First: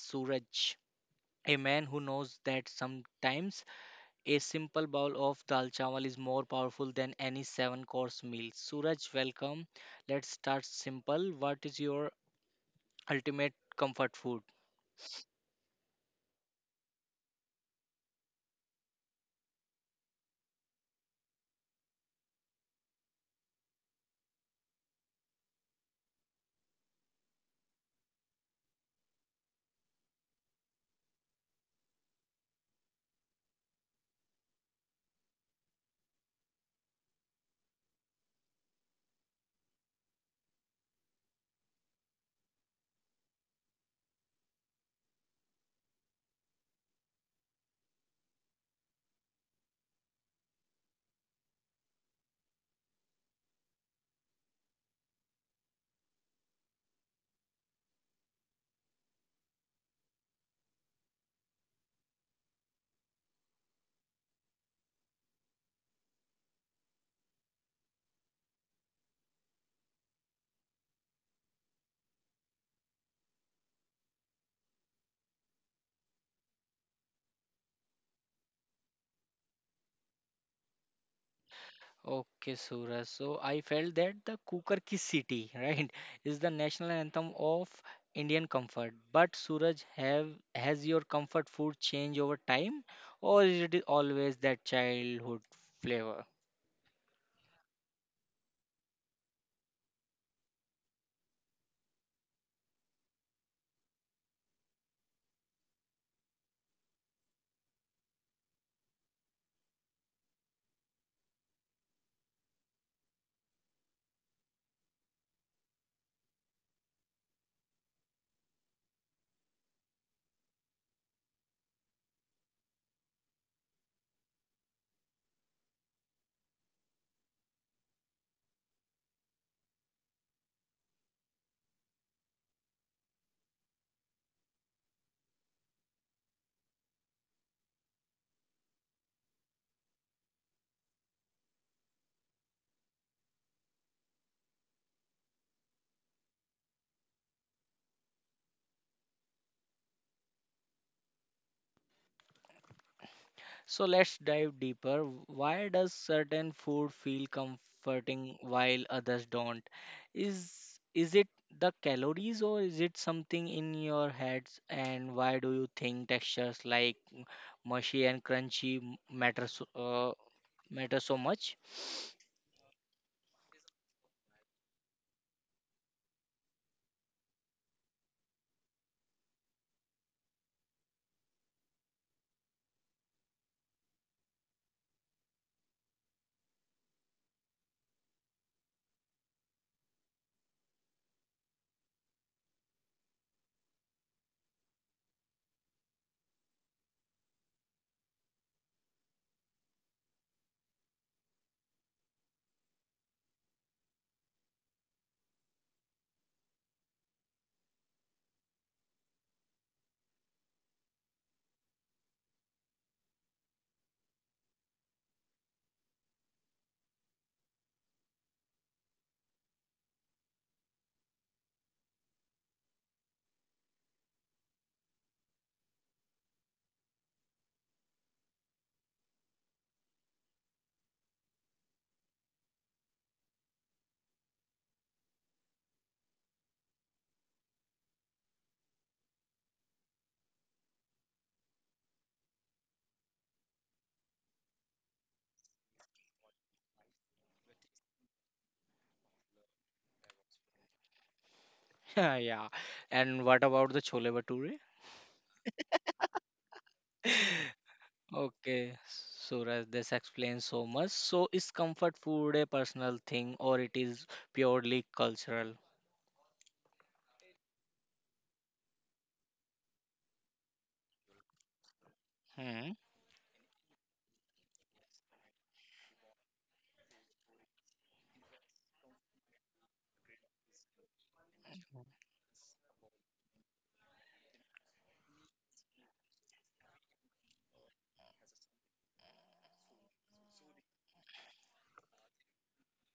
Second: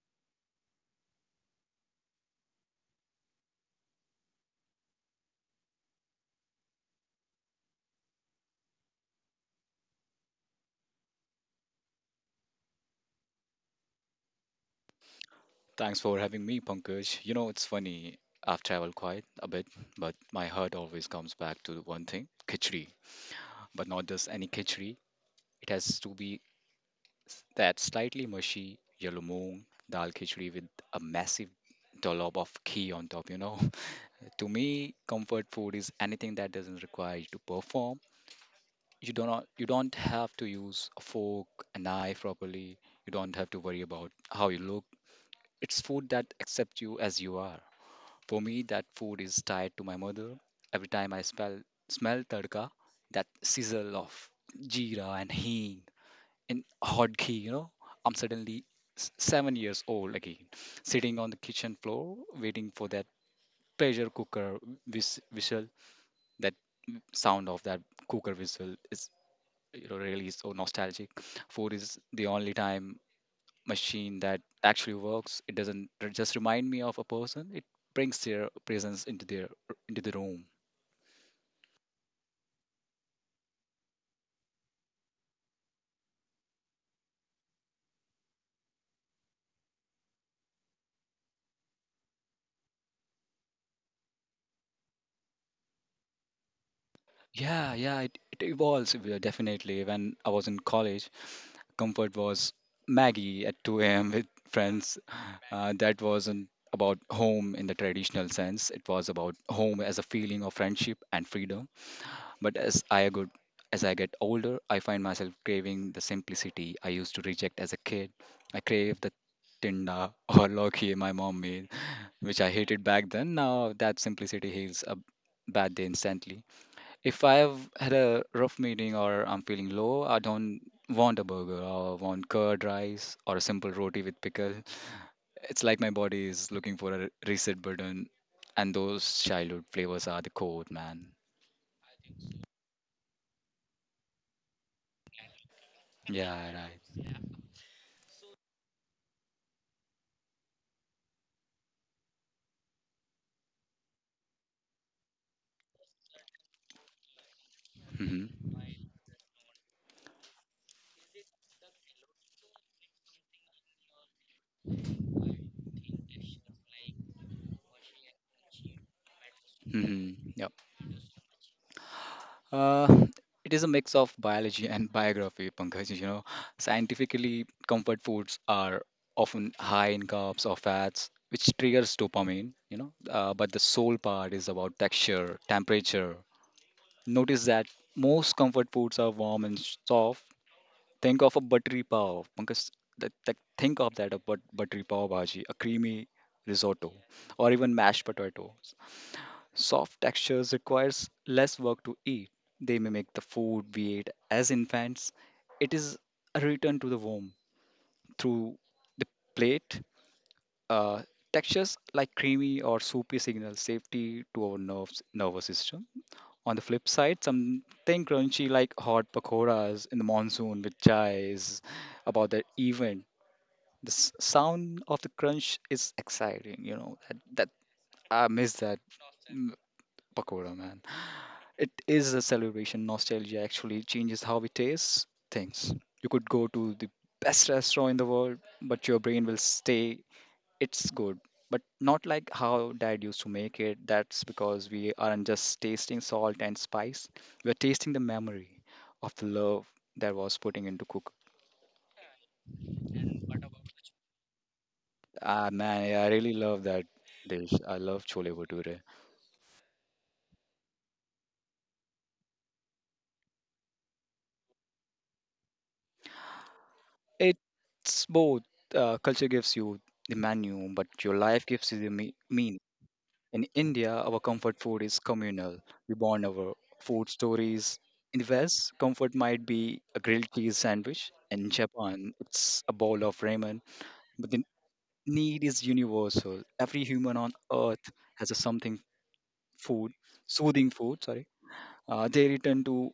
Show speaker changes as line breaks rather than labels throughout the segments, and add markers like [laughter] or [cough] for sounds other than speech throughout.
Suraj, a man who knows that sometimes a simple bowl of dal chawal is more powerful than any seven course meal. Suraj, welcome. Let's start simple. What is your ultimate comfort food?
Thanks for having me, Pankaj. You know, it's funny, I've traveled quite a bit, but my heart always comes back to one thing khichdi. But not just any khichdi, it has to be that slightly mushy yellow moong dal khichdi with a massive dollop of ghee on top, you know. [laughs] To me, comfort food is anything that doesn't require you to perform. You do not you don't have to use a fork, a knife properly. You don't have to worry about how you look. It's food that accepts you as you are. For me, that food is tied to my mother. Every time I smell tadka, that sizzle of jeera and heen and hot ghee, you know, I'm suddenly 7 years old again, sitting on the kitchen floor, waiting for that pressure whistle. That sound of that cooker whistle is, you know, really so nostalgic. Food is the only time machine that actually works. It doesn't just remind me of a person. It brings their presence into their into the room.
Okay, Suraj. So I felt that the Cooker Ki City, [laughs] right, is the national anthem of Indian comfort. But Suraj, have has your comfort food changed over time, or is it always that childhood flavor?
Yeah, yeah, it evolves, definitely. When I was in college, comfort was Maggie at 2 a.m. with friends. That wasn't about home in the traditional sense. It was about home as a feeling of friendship and freedom. But as I get older, I find myself craving the simplicity I used to reject as a kid. I crave the tinda [laughs] or loki my mom made, which I hated back then. Now that simplicity heals a bad day instantly. If I've had a rough meeting or I'm feeling low, I don't want a burger or want curd rice or a simple roti with pickle. It's like my body is looking for a reset button, and those childhood flavors are the code, man. Yeah, right.
So let's dive deeper. Why does certain food feel comforting
Hmm.
while others don't? Is it the calories or is it something in your heads? And why do you think textures like mushy and crunchy
Hmm. Yep.
matter so much?
Uh, it is a mix of biology and [laughs] biography, Pankaj. You know, scientifically, comfort foods are often high in carbs or fats, which triggers dopamine. You know, but the soul part is about texture, temperature. Notice that most comfort foods are warm and soft. Think of a buttery pav, Pankaj. Think of buttery pav bhaji, a creamy risotto, or even mashed potatoes. Soft textures requires less work to eat. They mimic the food we ate as infants. It is a return to the womb through the plate. Uh, Textures like creamy or soupy signal safety to our nervous system. On the flip side, something crunchy like hot pakoras in the monsoon with chai is about that event. The sound of the crunch is exciting. You know that I miss that, mm, pakora man. It is a celebration. Nostalgia actually changes how we taste things. You could go to the best restaurant in the world, but your brain will stay. It's good, but not like how dad used to make it. That's because we aren't just tasting salt and spice. We're tasting the memory of the love that was putting into cook.
[laughs] Yeah. And what about the chole bhature?
Ah man, yeah, I really love that dish.
[laughs]
I love chole bhature.
Okay, Suraj, this explains so much. So is comfort food a personal thing or it is purely cultural?
It's both. Culture gives you the menu, but your life gives you the meaning.
Hmm.
In India, our comfort food is communal. We bond over food stories. In the West, comfort might be a grilled cheese sandwich. In Japan, it's a bowl of ramen. But the need is universal. Every human on earth has a something food, soothing food, sorry. They return to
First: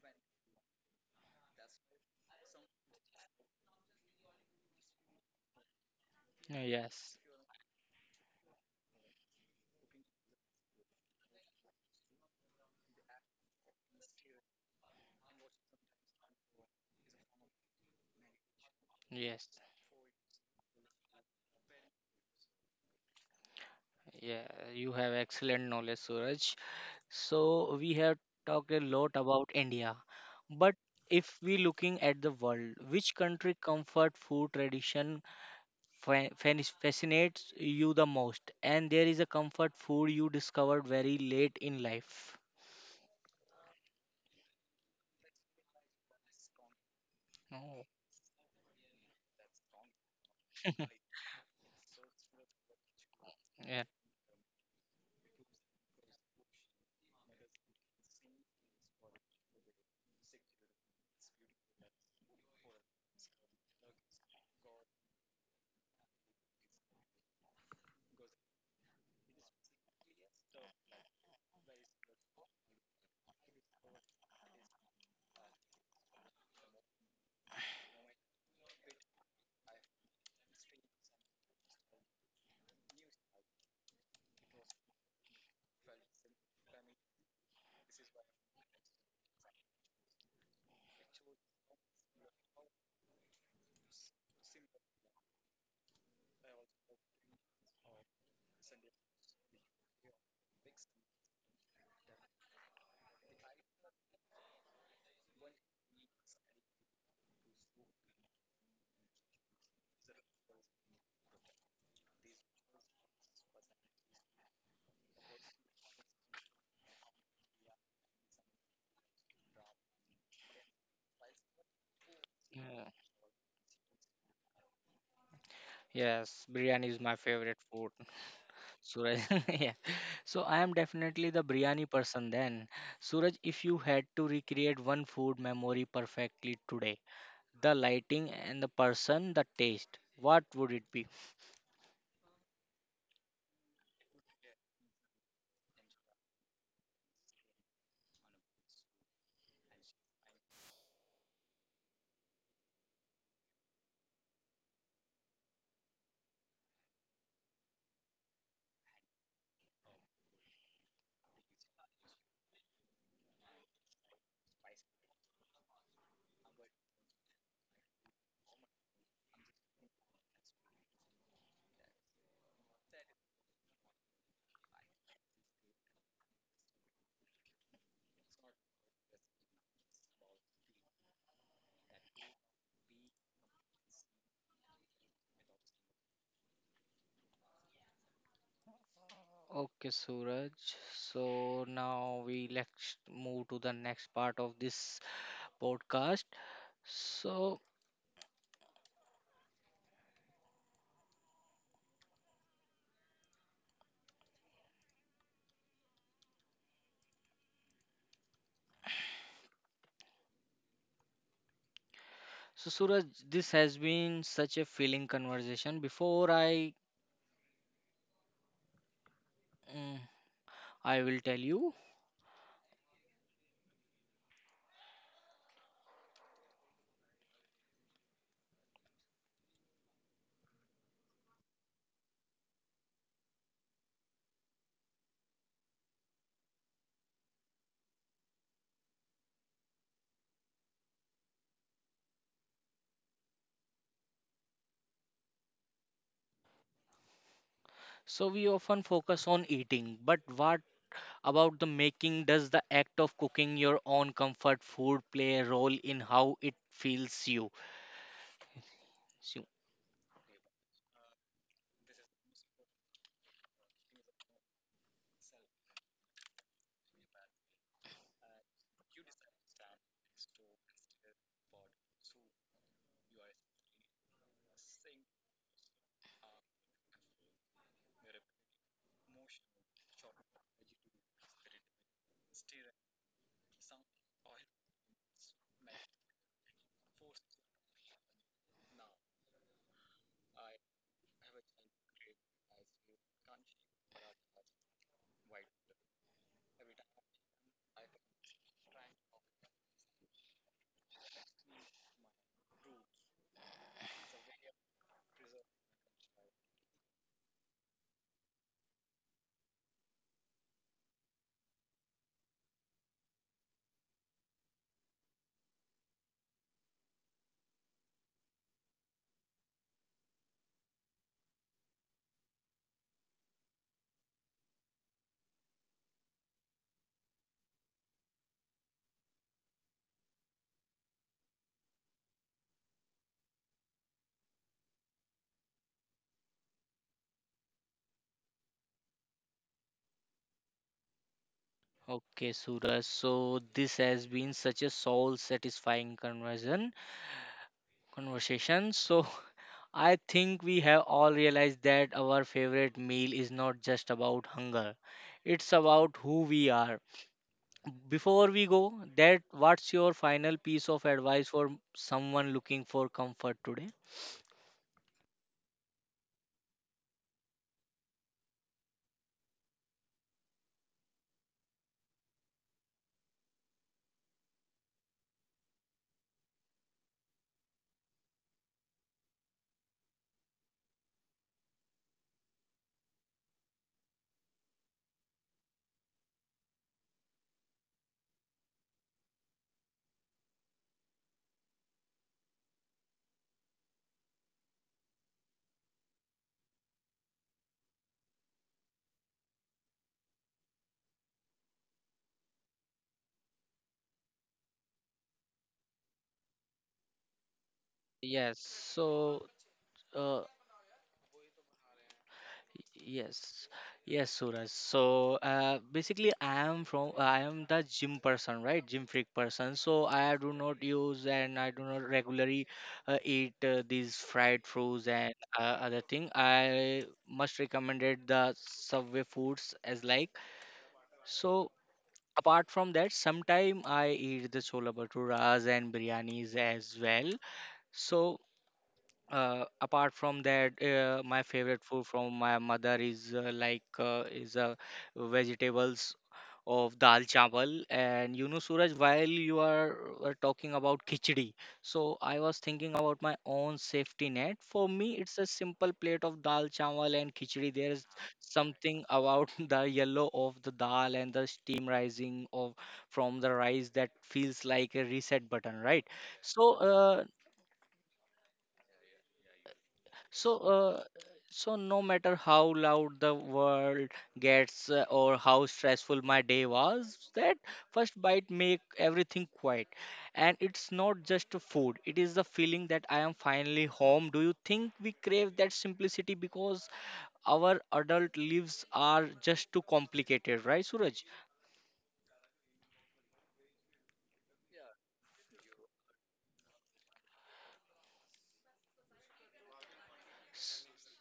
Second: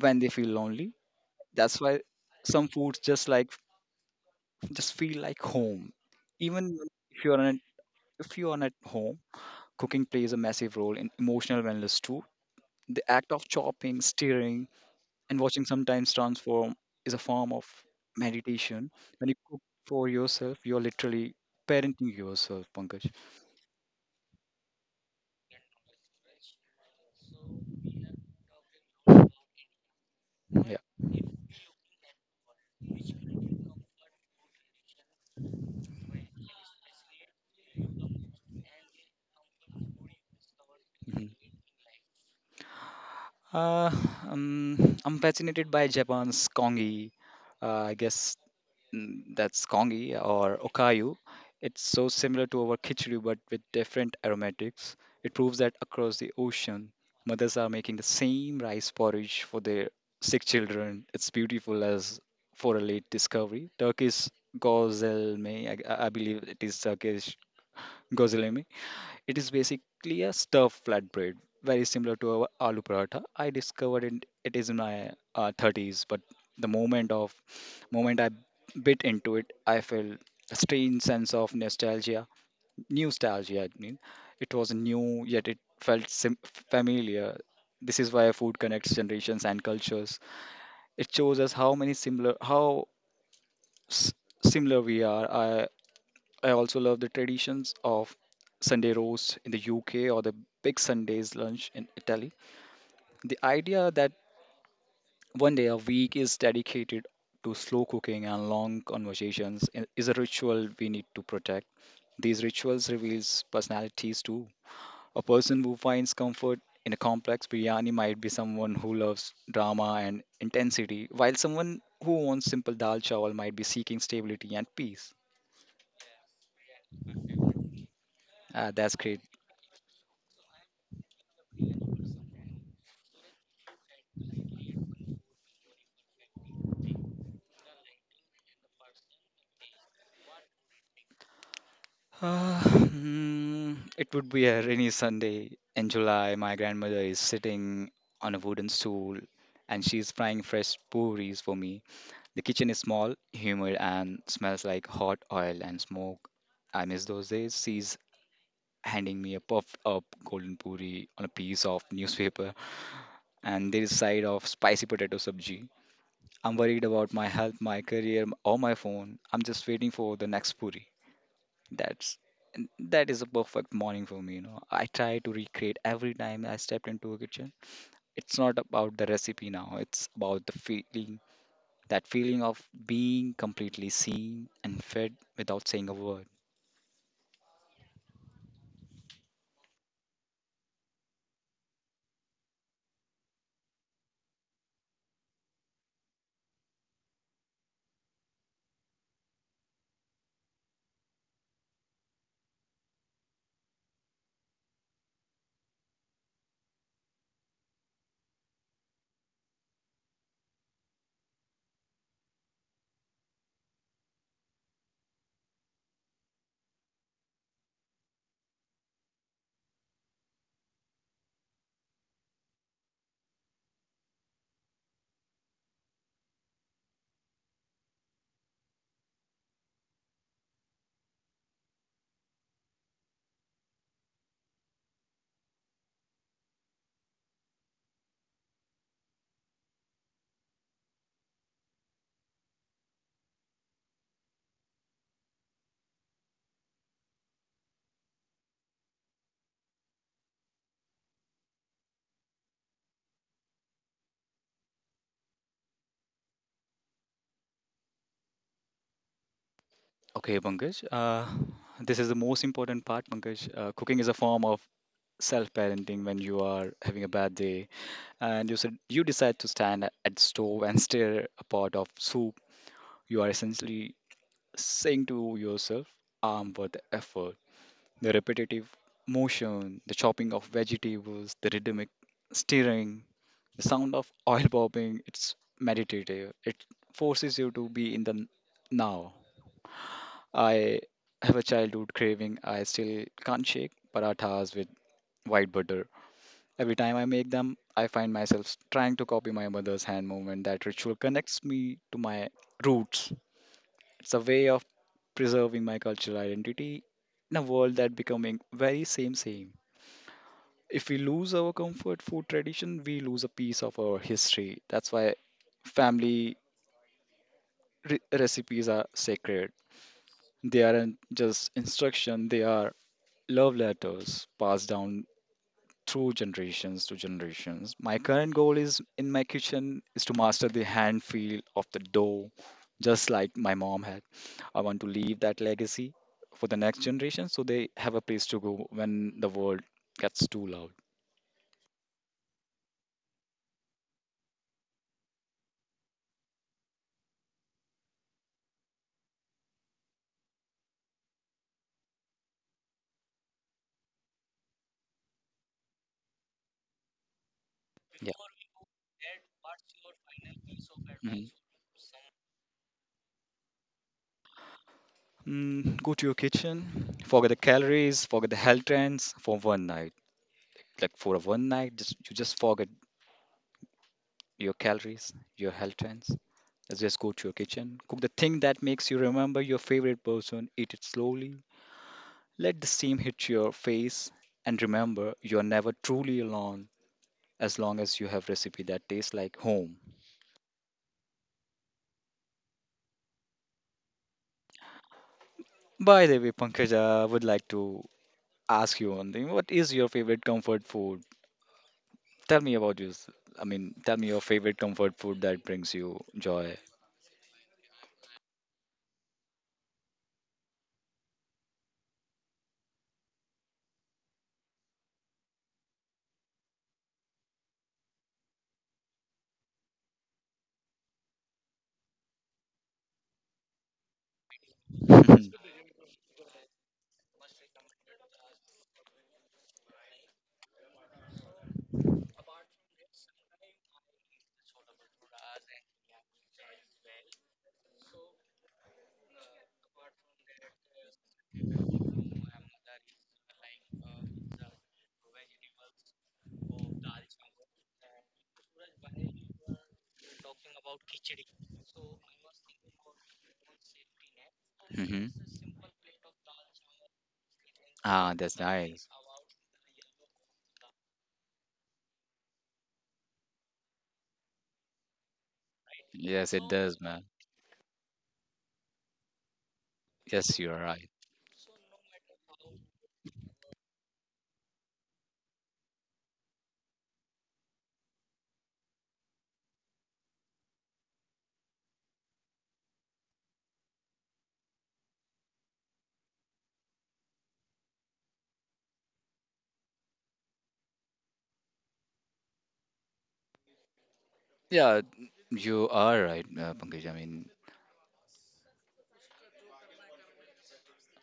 when they feel lonely. That's why some foods just feel like home. Even
Yes.
if you're on if you're not at home, cooking plays a massive role in emotional wellness too. The act of chopping, stirring, and watching sometimes transform is a form of meditation. When you
Yes.
cook for yourself, you're literally parenting yourself, Pankaj.
Yeah, you have excellent knowledge, Suraj. So we have talked a lot about India, but
Yeah.
if we looking at the world, which country comfort food tradition fascinates you the most? And there is a comfort food you discovered very
Mhm.
late in life.
Uh, I'm fascinated by Japan's kongi.
Oh,
I guess, mm, that's kongi or okayu. It's so similar to our khichdi but with
yeah.
different aromatics. It proves that across the ocean, mothers are making the same rice porridge for their sick children. It's beautiful as for a late discovery. Turkish gozelme, I believe it is Turkish gozelme, it is basically a stuffed flatbread, very similar to our aloo paratha. I discovered it, it is in my 30s, but the moment of moment I bit into it, I felt a strange sense of nostalgia. I mean, it was new yet it felt familiar. This is why food connects generations and cultures. It shows us how s- similar we are. I also love the traditions of Sunday roast in the UK or the big Sundays lunch in Italy. The idea that one day a week is dedicated to slow cooking and long conversations is a ritual we need to protect. These rituals reveals personalities too. A person who finds comfort in a complex biryani might be someone who loves drama and intensity, while someone who wants simple
Yeah.
dal chawal might be seeking stability and peace.
Yes, biryani is my favorite food.
Ah, that's great.
Suraj, [laughs] yeah. So I am definitely the biryani person then. Suraj, if you had to recreate one food memory perfectly today, the lighting and the person, the taste, what would it be?
It would be a rainy Sunday in July. My grandmother is sitting on a wooden stool and she's frying fresh puris for me. The kitchen is small, humid, and smells like hot oil and smoke. I miss those days. She's handing me a puffed up golden puri on a piece of newspaper, and there is side of spicy potato sabji. I'm worried about my health, my career, or my phone. I'm just waiting for the next puri. That's that is a perfect morning for me, you know. I try to recreate every time I stepped into a kitchen. It's not about the recipe now, it's about the feeling, that feeling of being completely seen and fed without saying a word.
Okay, Suraj. So now we let's move to the next part of this podcast. So, so Suraj, this has been such a feeling conversation. Before I, mm, I will tell you. So we often focus on eating, but what about the making. Does the act of cooking your own comfort food play a role in how it feels you? So-
Okay, Pankaj, this is the most important part, Pankaj. Cooking is a form of self-parenting when you are having a bad day and you said you decide to stand at the stove and stir a pot of soup. You are essentially saying to yourself, armed with the effort, the repetitive motion, the chopping of vegetables, the rhythmic stirring, the sound of oil popping, it's meditative. It forces you to be in the now. I have a childhood craving. I still can't shake parathas with white butter. Every time I make them, I find myself trying to copy my mother's hand movement. That ritual connects me to my roots. It's a way of preserving my cultural identity in a world that becoming very same same. If we lose our comfort food tradition, we lose a piece of our history. That's why family recipes are sacred. They aren't just instruction, they are love letters passed down through generations to generations. My current goal is in my kitchen is to master the hand feel of the dough, just like my mom had. I want to leave that legacy for the next generation so they have a place to go when the world gets too loud.
Okay, Suraj. So this has been such a soul satisfying conversion conversation. So [laughs] I think we have all realized that our favorite meal is not just about hunger. It's about who we are.
Yeah.
Before we go, that what's your final piece of
Mhm.
advice for someone looking for comfort today?
Mm, go to your kitchen, forget the calories, forget the health trends for one night. Like for a one night, just forget your calories, your health trends. Let's just go to your kitchen. Cook the thing that makes you remember your favorite person. Eat it slowly. Let the steam hit your face. And remember, you are never truly alone as long as you have recipe that tastes like home. By the way, Pankaj, I would like to ask you one thing. What is your favorite comfort food? Tell me about yours. I mean, tell me your favorite comfort food that brings you joy.
Yes, so uh, Yes, yes, Suraj. So basically, I am from I am the gym person, right? Gym freak person. So I do not use and I do not regularly eat these fried foods and
[laughs]
other thing. I must recommended the Subway foods as like. So apart from that, sometime I eat the chola bhaturas and biryanis as well. So apart from that my favorite food from my mother is vegetables of dal chawal. And you know Suraj, while you are talking about khichdi, so I was thinking about my own safety net. For me,
Hmm.
it's a simple plate of dal chawal and khichdi. There is
Ah, that's
something
nice.
about [laughs] the yellow of the dal and the steam rising of from the rice that feels like a reset button, right?
Yes, it
So
does, man. Yes,
So,
you are
uh,
right.
so no matter how loud the world gets or how stressful my day was, that first bite make everything quiet. And it's not just the food; it is the feeling that I am finally home. Do you think we crave that simplicity because our adult lives are just too complicated, right, Suraj?
Yeah, you are right, Pankaj. I mean,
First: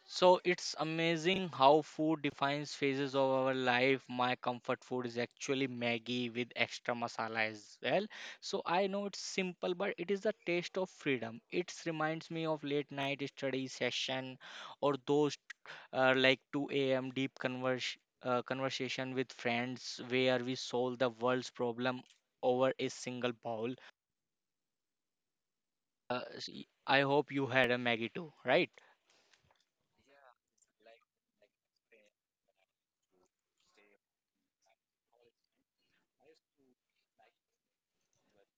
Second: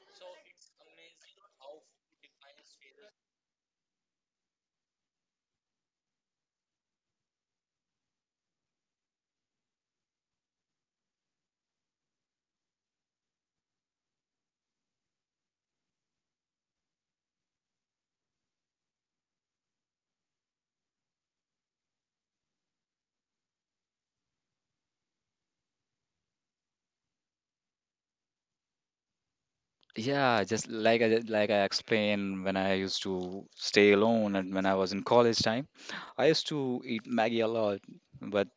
So it's amazing how food defines phases of our life. My comfort food is actually Maggie with extra masala as well. So I know it's simple, but it is the taste of freedom. It reminds me of late night study session or those like 2 a.m. deep conversation with friends where we solve the world's problem over a single bowl. Uh, s- I hope you had a Maggie too, right?
yeah, just like I explained when I used to stay alone and when I was in college time, I used to eat Maggie a lot, but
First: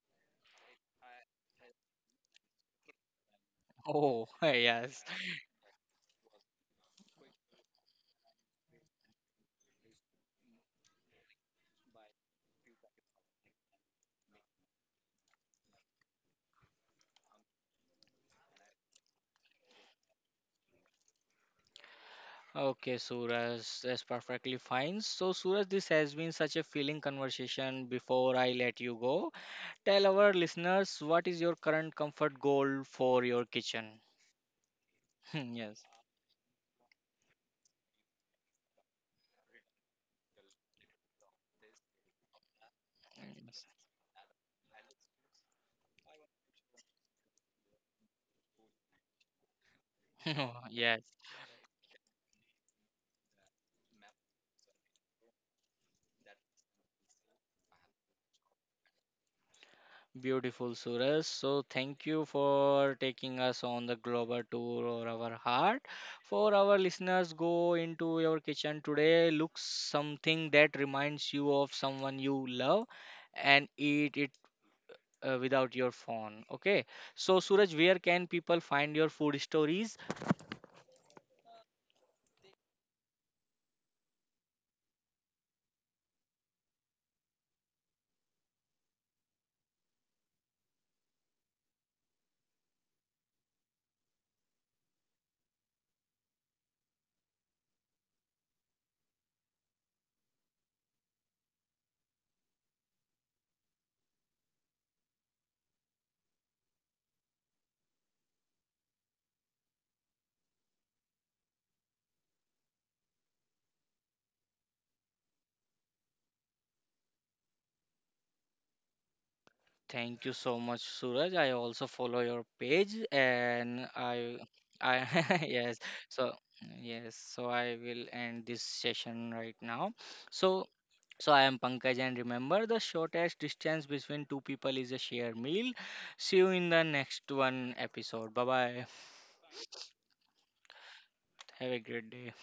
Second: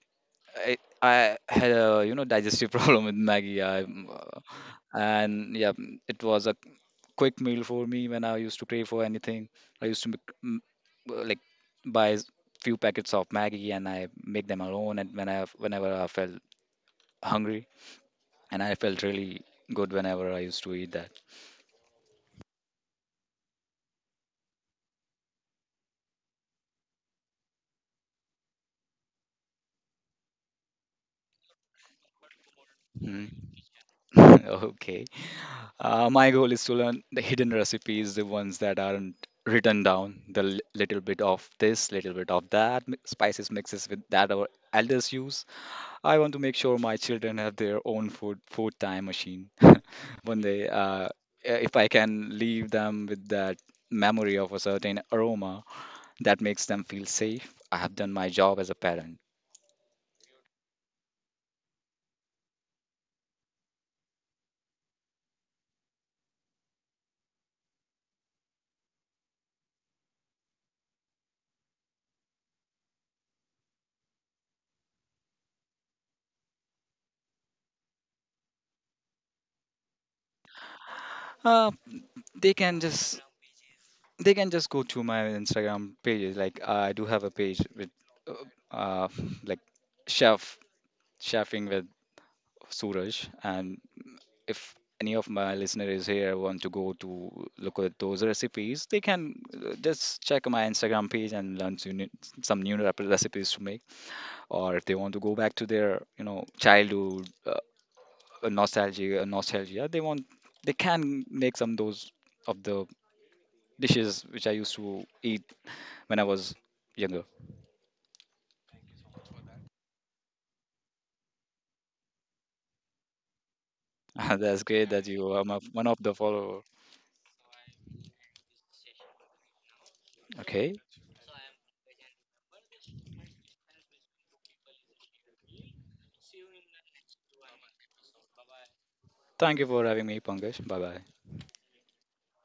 I had a, you know, digestive [laughs] problem with Maggie. I
Oh, [laughs] yes.
and yeah, mm, it was a quick meal for me when I used to crave for anything I used to make, mm, like buy s- few packets of Maggie and I make them alone and whenever I felt hungry and I felt really good whenever I used to eat that.
Okay, Suraj, that's perfectly fine. So, Suraj, this has been such a feeling conversation. Before I let you go, tell our listeners what is your current comfort goal
Mhm.
for your kitchen?
[laughs] Okay.
[laughs] Yes.
My goal is to learn the hidden recipes, the ones that aren't written down, the little bit of this little bit of that spices
Yes.
mixes with that our elders use. I want to make sure my children have their own food time machine [laughs] one day.
[laughs] Yes.
If I can leave them with that memory of a certain aroma that makes them feel safe, I have done my job as a parent.
Beautiful, Suraj. So, thank you for taking us on the global tour of our heart. For our listeners, go into your kitchen today, look something that reminds you of someone you love and eat it without your phone. Okay. So, Suraj, where can people find your food stories?
Uh, they can just go to my Instagram pages. Like, I do have a page with uh, uh, like chef chefing with Suraj, and if any of my listener is here want to go to look at those recipes, they can just check my Instagram page and learn to new, some new recipes to make. Or if they want to go back to their, you know, childhood nostalgia, they can make some those of the dishes which I used to eat when I was younger.
Thank you so much, Suraj. I also follow your page and
[laughs] That's great
I,
that you are
[laughs]
my,
yes.
one of the
So,
follower.
yes. So, I will end this session right now. So,
Okay,
so I am Pankaj and remember the shortest distance between two people is a shared meal. See you in the next one episode. Bye bye.
thank you for having me, Pankaj. Bye bye.
Have a great day.